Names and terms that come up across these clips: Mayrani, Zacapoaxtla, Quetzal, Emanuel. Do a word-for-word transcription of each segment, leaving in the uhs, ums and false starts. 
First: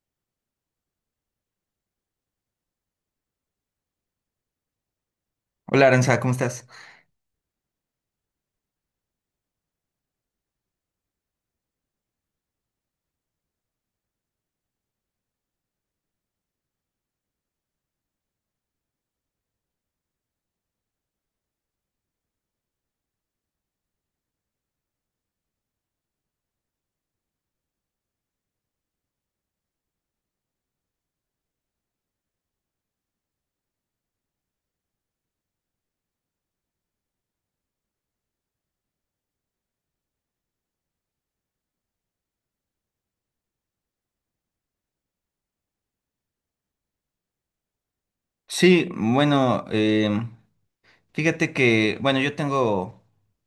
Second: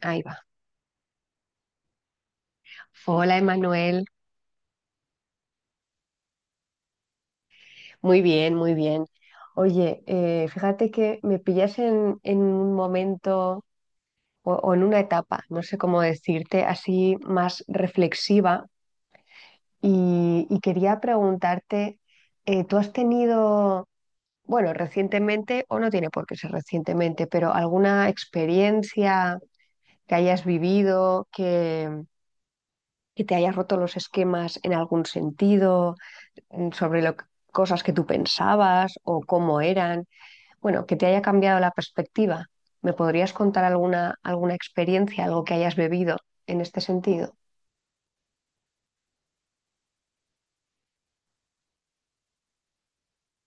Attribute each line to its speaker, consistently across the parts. Speaker 1: Ahí va. Hola, Emanuel.
Speaker 2: Hola Aranza, ¿cómo estás?
Speaker 1: Muy bien, muy bien. Oye, eh, fíjate que me pillas en, en un momento o, o en una etapa, no sé cómo decirte, así más reflexiva y, y quería preguntarte, eh, ¿tú has tenido, bueno, recientemente, o no tiene por qué ser recientemente, pero alguna experiencia que hayas vivido, que, que te hayas roto los esquemas en algún sentido? mm, sobre lo, que- cosas que tú pensabas o cómo eran, bueno, que te haya cambiado la perspectiva. ¿Me podrías contar alguna, alguna experiencia, algo que hayas bebido en este sentido?
Speaker 2: Sí, bueno, em, fíjate que, bueno, yo tengo,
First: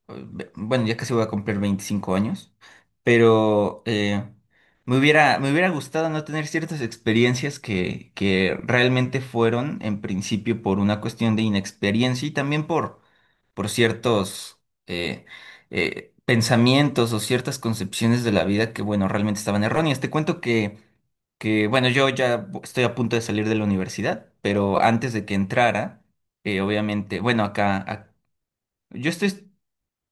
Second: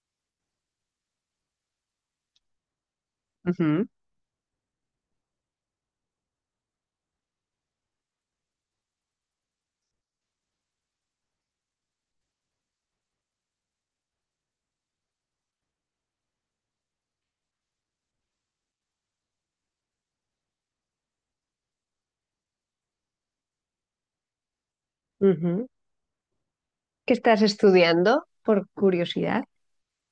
Speaker 2: eh, ve- bueno, ya casi voy a cumplir veinticinco años, pero
Speaker 1: Ujú.
Speaker 2: eh, me hubiera, me hubiera gustado no tener ciertas experiencias que, que realmente fueron, en principio, por una cuestión de inexperiencia y también por, por ciertos eh, eh, pensamientos o ciertas concepciones de la vida que, bueno, realmente estaban erróneas. Te cuento que... que bueno, yo ya estoy a punto de salir de la universidad, pero antes de que
Speaker 1: Ujú.
Speaker 2: entrara, eh,
Speaker 1: ¿Qué
Speaker 2: obviamente,
Speaker 1: estás
Speaker 2: bueno, acá,
Speaker 1: estudiando?
Speaker 2: ac-
Speaker 1: Por
Speaker 2: yo
Speaker 1: curiosidad.
Speaker 2: estoy,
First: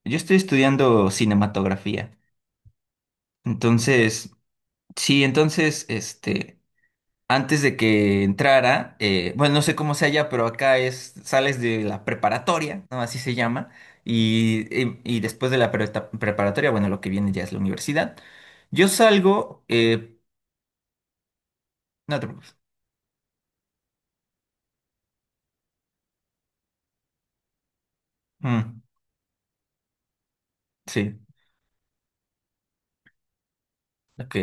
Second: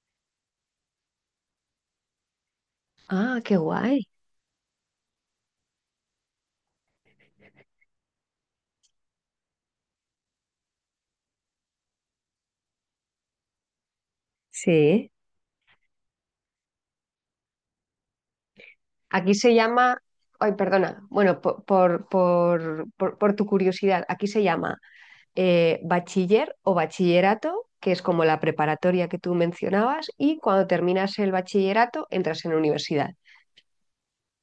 Speaker 2: yo estoy estudiando cinematografía.
Speaker 1: Ah, qué guay.
Speaker 2: Entonces, sí, entonces, este, antes de que entrara, eh, bueno, no sé cómo sea allá, pero acá es, sales de la preparatoria, ¿no? Así se llama. Y, y-
Speaker 1: Sí.
Speaker 2: y después de la pre- preparatoria, bueno, lo que viene ya es la universidad. Yo
Speaker 1: Aquí se
Speaker 2: salgo,
Speaker 1: llama,
Speaker 2: eh,
Speaker 1: ay, perdona, bueno, po- por,
Speaker 2: no te preocupes.
Speaker 1: por, por, por tu curiosidad, aquí se llama eh, bachiller o bachillerato, que es como la
Speaker 2: Mm,
Speaker 1: preparatoria que tú mencionabas, y cuando terminas
Speaker 2: sí.
Speaker 1: el bachillerato entras en la universidad.
Speaker 2: Ok.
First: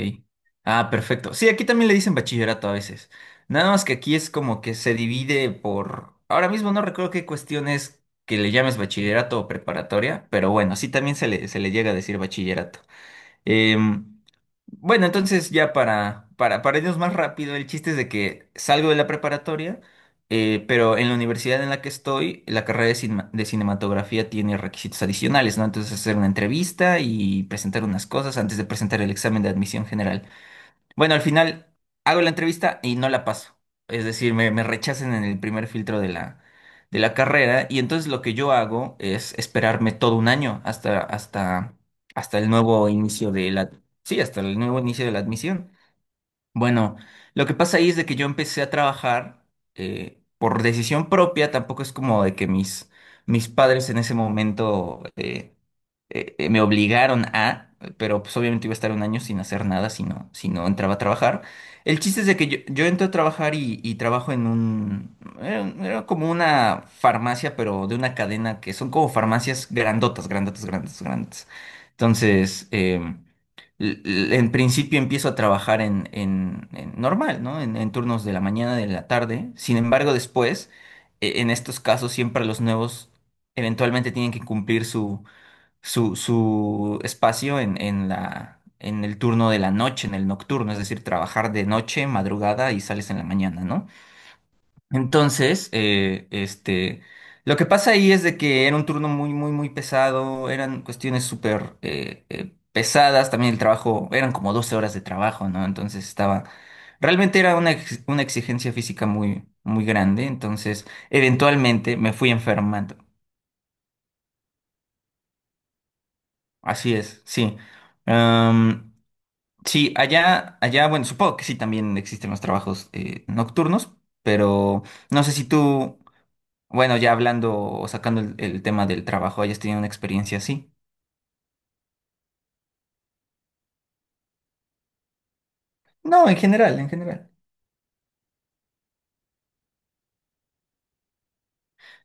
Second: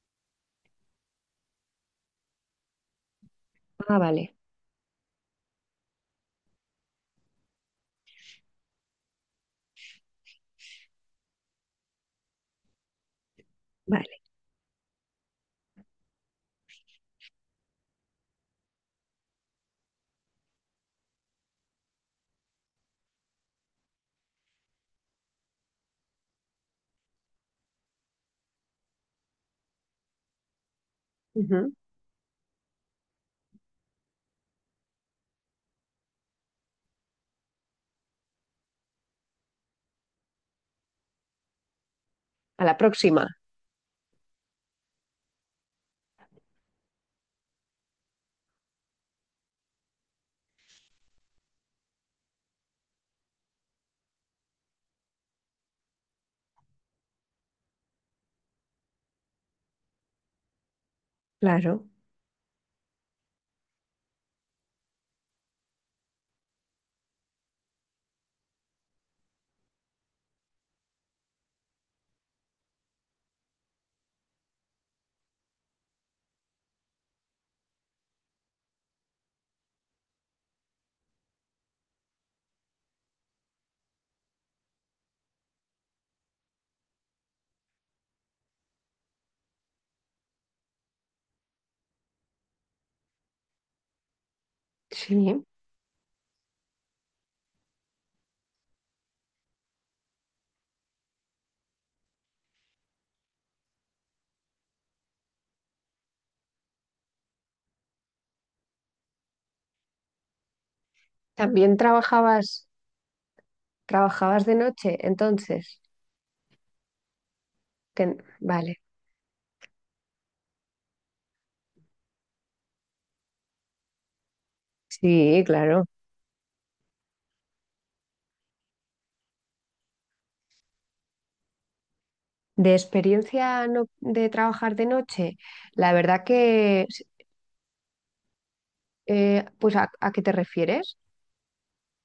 Speaker 2: Ah, perfecto. Sí, aquí también le dicen bachillerato a veces. Nada más que
Speaker 1: Ah,
Speaker 2: aquí es
Speaker 1: vale.
Speaker 2: como que se divide por... Ahora mismo no recuerdo qué cuestiones que le llames bachillerato o preparatoria, pero bueno, sí también se le, se le llega a decir bachillerato.
Speaker 1: Vale.
Speaker 2: Em, bueno, entonces ya para, para, para irnos más rápido, el chiste es de que salgo de la preparatoria, eh, pero en la universidad en la que estoy, la carrera de, cinema- de cinematografía tiene requisitos adicionales, ¿no? Entonces hacer una entrevista y presentar unas cosas antes de presentar el examen de admisión general. Bueno, al final
Speaker 1: Ujú.
Speaker 2: hago la entrevista y no la paso. Es decir, me, me rechazan en el primer filtro de la, de la carrera y entonces lo que yo hago es esperarme todo un año hasta, hasta, hasta el
Speaker 1: A la
Speaker 2: nuevo
Speaker 1: próxima.
Speaker 2: inicio de la, sí, hasta el nuevo inicio de la admisión. Bueno, lo que pasa ahí es de que yo empecé a trabajar eh, por decisión propia, tampoco es como de que mis, mis padres en ese momento eh, eh, eh, me obligaron a, pero pues obviamente iba a estar un año sin hacer nada si no, si no entraba a trabajar.
Speaker 1: Claro.
Speaker 2: El chiste es de que yo, yo entré a trabajar y, y trabajo en un, era, era como una farmacia, pero de una cadena que son como farmacias grandotas, grandotas, grandotas, grandotas. Entonces, em, l- l- en principio empiezo a trabajar en, en- en normal, ¿no? En, en turnos de la mañana, de la tarde. Sin embargo, después, e- en estos casos, siempre los nuevos eventualmente tienen que cumplir su, su, su espacio en, en la, en el turno de la noche, en el nocturno, es decir, trabajar de noche, madrugada y sales en la mañana, ¿no?
Speaker 1: Sí.
Speaker 2: Entonces, eh, este, lo que pasa ahí es de que era un turno muy, muy, muy pesado, eran cuestiones súper eh, eh, pesadas, también el trabajo, eran como doce horas de trabajo, ¿no? Entonces estaba, realmente era una, ex- una exigencia física muy, muy grande, entonces
Speaker 1: También
Speaker 2: eventualmente me fui
Speaker 1: trabajabas,
Speaker 2: enfermando,
Speaker 1: trabajabas de noche, entonces.
Speaker 2: así es, sí.
Speaker 1: Ten- Vale.
Speaker 2: Am, sí, allá, allá, bueno, supongo que sí también existen los trabajos eh, nocturnos, pero no sé
Speaker 1: Sí,
Speaker 2: si
Speaker 1: claro.
Speaker 2: tú... Bueno, ya hablando o sacando el, el tema del trabajo, ¿hayas tenido una experiencia así?
Speaker 1: De experiencia no- de trabajar de noche, la verdad
Speaker 2: No, en general,
Speaker 1: que,
Speaker 2: en general.
Speaker 1: eh, pues, ¿a, a qué te refieres?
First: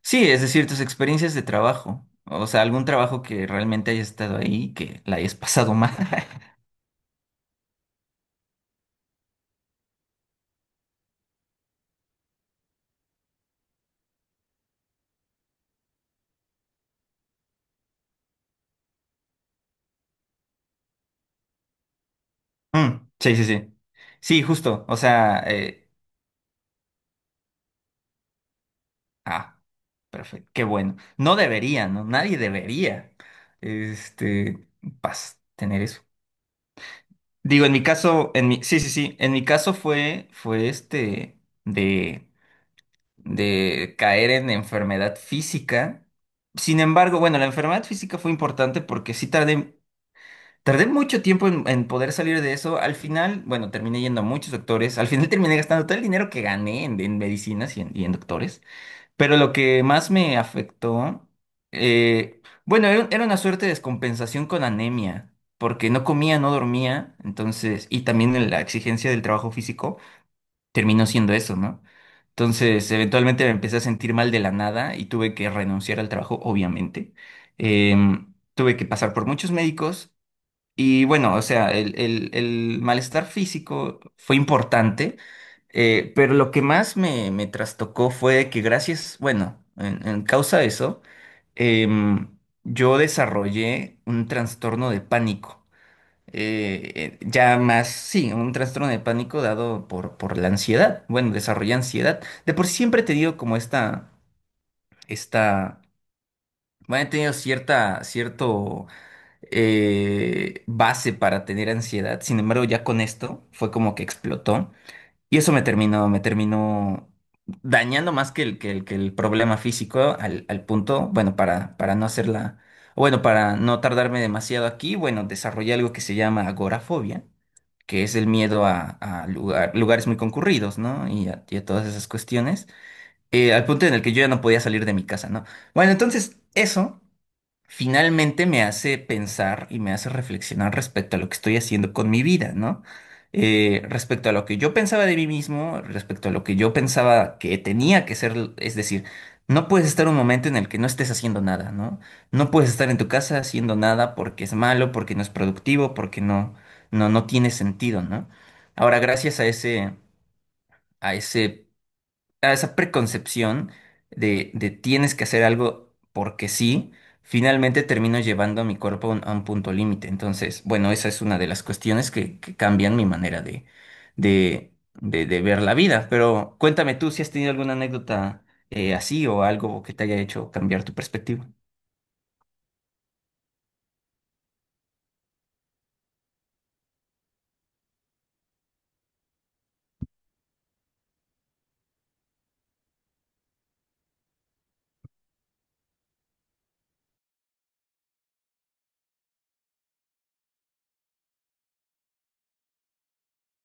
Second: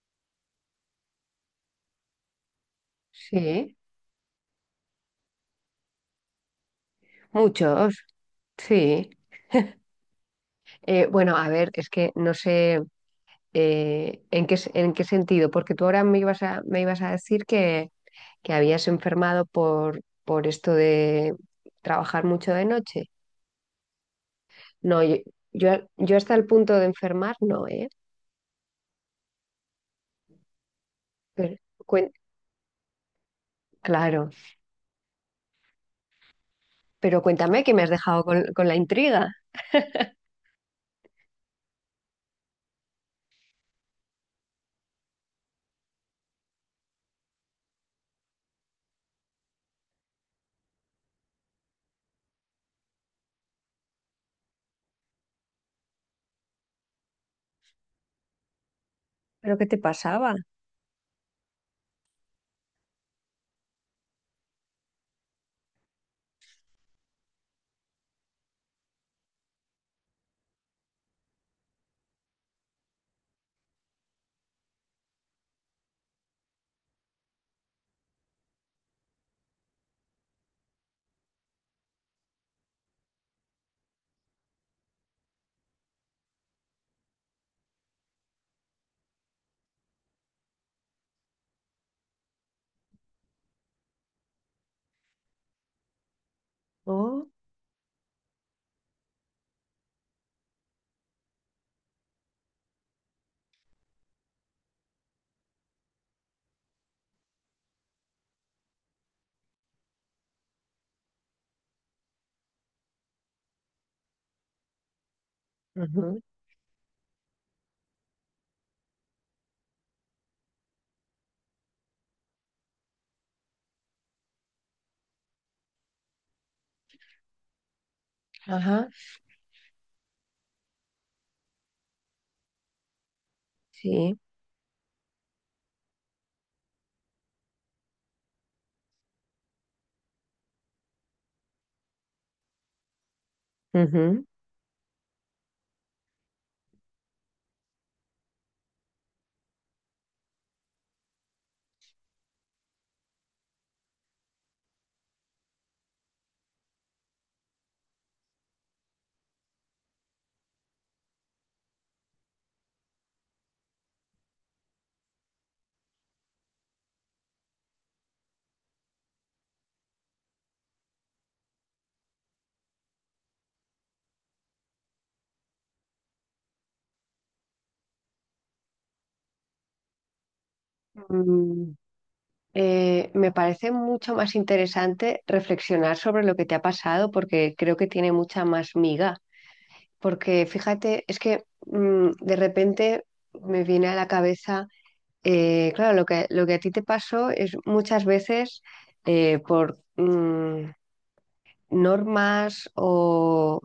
Speaker 2: Sí, es decir, tus experiencias de trabajo. O sea, algún trabajo que
Speaker 1: Sí.
Speaker 2: realmente hayas estado ahí y que la hayas pasado mal.
Speaker 1: Muchos. Sí. Eh, bueno, a ver, es que no sé eh, en qué, s- en qué sentido, porque tú ahora me ibas a, me ibas a decir que, que habías enfermado por, por esto de trabajar mucho de noche.
Speaker 2: Mm, sí, sí, sí. Sí, justo. O
Speaker 1: No, yo,
Speaker 2: sea,
Speaker 1: yo,
Speaker 2: eh,
Speaker 1: yo hasta el punto de enfermar no, ¿eh?
Speaker 2: ah, perfecto. Qué bueno. No
Speaker 1: Pero,
Speaker 2: debería, ¿no?
Speaker 1: cuen-
Speaker 2: Nadie debería,
Speaker 1: claro,
Speaker 2: este, pas, tener eso.
Speaker 1: pero cuéntame
Speaker 2: Digo,
Speaker 1: que
Speaker 2: en
Speaker 1: me
Speaker 2: mi
Speaker 1: has dejado
Speaker 2: caso,
Speaker 1: con,
Speaker 2: en mi,
Speaker 1: con la
Speaker 2: sí, sí, sí.
Speaker 1: intriga.
Speaker 2: En mi caso fue, fue este, de de caer en enfermedad física. Sin embargo, bueno, la enfermedad física fue importante porque sí tardé, tardé mucho tiempo en, en poder salir de eso. Al final, bueno, terminé yendo a muchos doctores. Al final terminé gastando todo el dinero que gané en, en medicinas y en, y en doctores. Pero lo
Speaker 1: ¿Pero qué te
Speaker 2: que más
Speaker 1: pasaba?
Speaker 2: me afectó, eh, bueno, era, era una suerte de descompensación con anemia. Porque no comía, no dormía, entonces, y también la exigencia del trabajo físico terminó siendo eso, ¿no? Entonces, eventualmente me empecé a sentir mal de la nada y tuve que renunciar al trabajo, obviamente. Em, tuve que pasar por muchos médicos y bueno, o sea, el, el- el malestar físico fue importante, eh, pero lo que más me, me trastocó fue que gracias, bueno, en, en causa de eso, em, yo desarrollé un trastorno de pánico eh, eh,
Speaker 1: Oh,
Speaker 2: ya más, sí, un trastorno de pánico dado por, por la ansiedad. Bueno, desarrolla ansiedad. De por sí siempre he tenido como esta, esta, bueno, he tenido cierta, cierto eh, base para tener ansiedad. Sin embargo, ya con esto fue como que explotó. Y eso me terminó, me
Speaker 1: ujú.
Speaker 2: terminó dañando más que el, que el, que el problema físico al, al punto, bueno, para, para no hacerla, bueno, para no tardarme demasiado aquí, bueno, desarrollé algo que se llama agorafobia que es el miedo
Speaker 1: Ajá,
Speaker 2: a, a lugar- lugares muy concurridos, ¿no? Y a, y a todas esas cuestiones, eh, al punto en el que
Speaker 1: sí.
Speaker 2: yo ya no podía salir de mi casa, ¿no? Bueno, entonces, eso finalmente me hace pensar y me hace reflexionar respecto a lo que estoy haciendo con mi vida, ¿no? Eh, respecto a lo que yo pensaba de mí mismo, respecto a lo que yo pensaba que tenía que ser, es decir, no puedes estar un momento en el que no estés haciendo nada, ¿no? No puedes estar en tu casa haciendo nada porque es malo, porque no es productivo, porque no, no, no tiene sentido, ¿no? Ahora, gracias a ese, a ese a esa preconcepción de, de tienes que hacer algo porque sí, finalmente termino llevando a mi cuerpo a un, a un punto límite. Entonces, bueno, esa es una de las cuestiones que, que cambian mi manera de, de, de, de ver la vida. Pero cuéntame tú si has tenido alguna anécdota eh, así o algo que te haya hecho cambiar tu perspectiva.
Speaker 1: Ujú. Eh, me parece mucho más interesante reflexionar sobre lo que te ha pasado porque creo que tiene mucha más miga. Porque fíjate, es que mm, de repente me viene a la cabeza, eh, claro, lo que, lo que a ti te pasó es muchas veces eh, por mm, normas o,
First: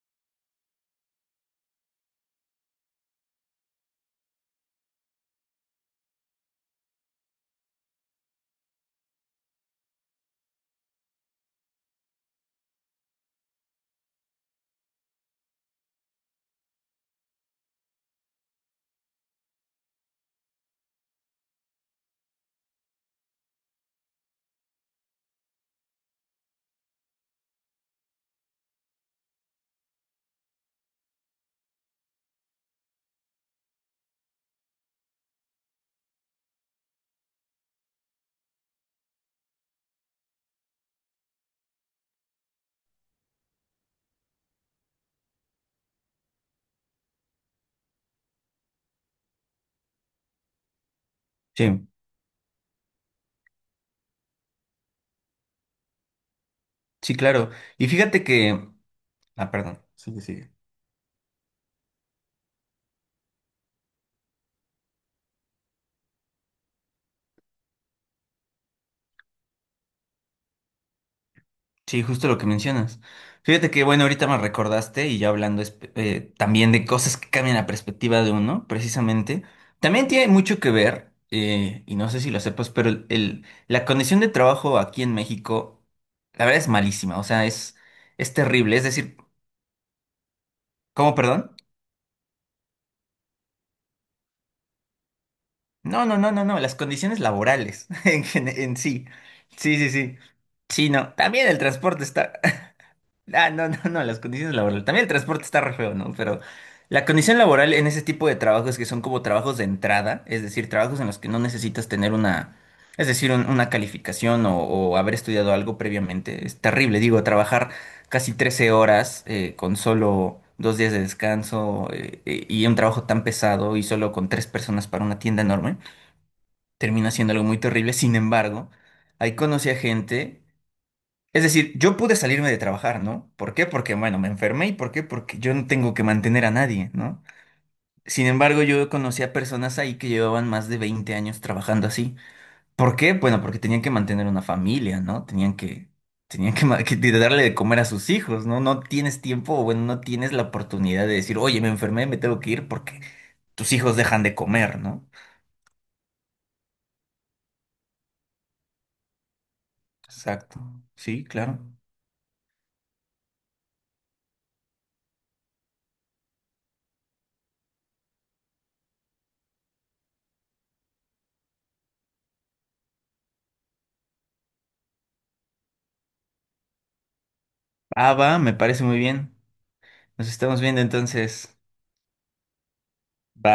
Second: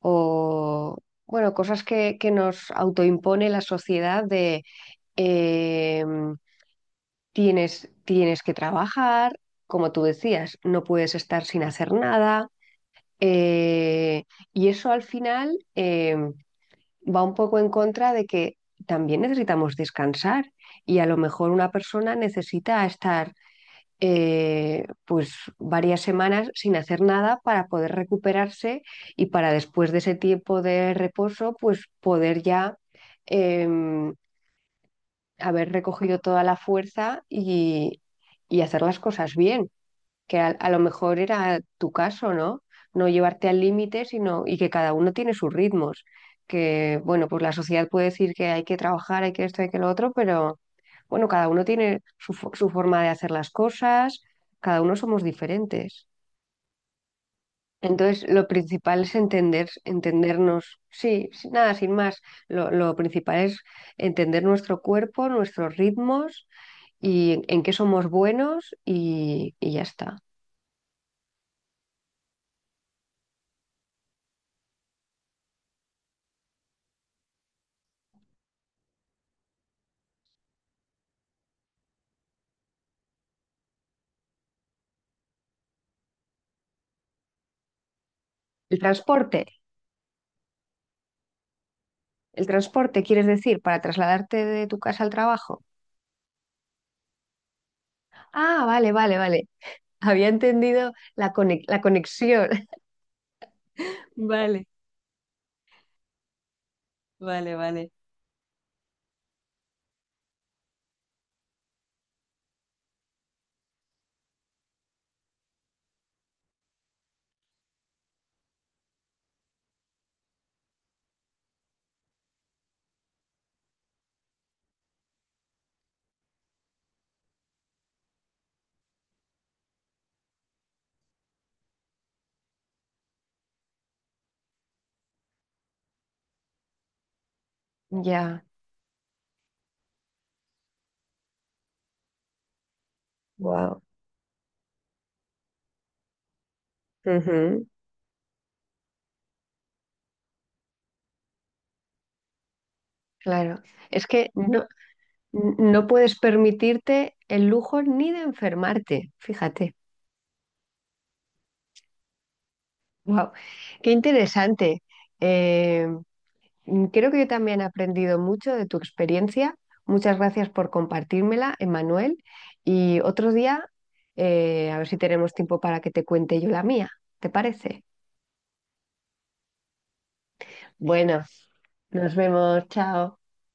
Speaker 1: o, bueno, cosas que, que nos autoimpone la sociedad de... em, Tienes, tienes que trabajar, como tú decías, no puedes estar sin hacer nada. eh, y eso al final eh, va un poco en contra de que también necesitamos descansar y a lo mejor una persona necesita estar eh, pues varias semanas sin hacer nada para poder recuperarse y para después de ese tiempo de reposo pues poder ya em, haber recogido toda la fuerza y, y hacer las cosas bien, que a, a lo mejor era tu caso, ¿no? No llevarte al límite, sino y que cada uno tiene sus ritmos, que bueno, pues la sociedad puede decir que hay que trabajar, hay que esto, hay que lo otro, pero bueno, cada uno
Speaker 2: Sí,
Speaker 1: tiene su, fo- su forma de hacer las cosas, cada uno somos diferentes.
Speaker 2: sí, claro. Y fíjate
Speaker 1: Entonces, lo
Speaker 2: que...
Speaker 1: principal es
Speaker 2: Ah,
Speaker 1: entender,
Speaker 2: perdón. Sí, sí.
Speaker 1: entendernos, sí, sí, nada, sin más. Lo, lo principal es entender nuestro cuerpo, nuestros ritmos y en qué somos buenos y, y ya está.
Speaker 2: Sí, justo lo que mencionas. Fíjate que, bueno, ahorita me recordaste y ya hablando espe- eh, también de cosas que cambian la perspectiva de uno, precisamente, también tiene mucho que ver, eh, y no sé si lo sepas, pero el, el- la condición de trabajo aquí en México, la verdad es malísima, o sea, es, es terrible.
Speaker 1: El
Speaker 2: Es decir,
Speaker 1: transporte,
Speaker 2: ¿cómo, perdón?
Speaker 1: el transporte, ¿quieres decir para trasladarte de tu casa al trabajo?
Speaker 2: No, no, no, no, no, las condiciones laborales en, gen-
Speaker 1: Ah,
Speaker 2: en
Speaker 1: vale,
Speaker 2: sí.
Speaker 1: vale, vale.
Speaker 2: Sí, sí, sí.
Speaker 1: Había
Speaker 2: Sí,
Speaker 1: entendido
Speaker 2: no,
Speaker 1: la
Speaker 2: también el
Speaker 1: conex- la
Speaker 2: transporte está...
Speaker 1: conexión.
Speaker 2: Ah, no, no, no, las condiciones
Speaker 1: Vale,
Speaker 2: laborales. También el transporte está re feo, ¿no? Pero la condición
Speaker 1: vale,
Speaker 2: laboral en
Speaker 1: vale.
Speaker 2: ese tipo de trabajos que son como trabajos de entrada, es decir, trabajos en los que no necesitas tener una, es decir, un- una calificación o, o haber estudiado algo previamente, es terrible. Digo, trabajar casi trece horas eh, con solo dos días de descanso eh, eh, y un trabajo tan pesado y solo con tres personas para una tienda enorme, termina siendo algo muy terrible. Sin embargo, ahí conocí a gente. Es decir, yo pude salirme de trabajar, ¿no? ¿Por qué? Porque, bueno, me enfermé y ¿por qué? Porque yo no tengo que mantener a nadie, ¿no? Sin
Speaker 1: Ya,
Speaker 2: embargo, yo conocí a personas ahí que llevaban más de veinte años trabajando así. ¿Por qué? Bueno, porque
Speaker 1: wow.
Speaker 2: tenían que mantener una familia, ¿no? Tenían que, tenían que, ma- que de- darle de comer a sus hijos, ¿no? No tienes tiempo o, bueno, no tienes la oportunidad de decir, oye, me enfermé, me tengo que ir porque
Speaker 1: Claro.
Speaker 2: tus hijos
Speaker 1: Es
Speaker 2: dejan
Speaker 1: que
Speaker 2: de
Speaker 1: no,
Speaker 2: comer, ¿no?
Speaker 1: no puedes permitirte el lujo ni de enfermarte, fíjate.
Speaker 2: Exacto. Sí, claro.
Speaker 1: Wow. Qué interesante. Eh, Mm, Creo que yo también he aprendido mucho de tu experiencia. Muchas gracias por compartírmela, Emanuel. Y otro día, eh, a ver si tenemos tiempo para que te cuente yo la mía. ¿Te parece?
Speaker 2: Ah, va, me parece muy bien. Nos estamos viendo
Speaker 1: Bueno,
Speaker 2: entonces.
Speaker 1: nos vemos. Chao.
Speaker 2: Va.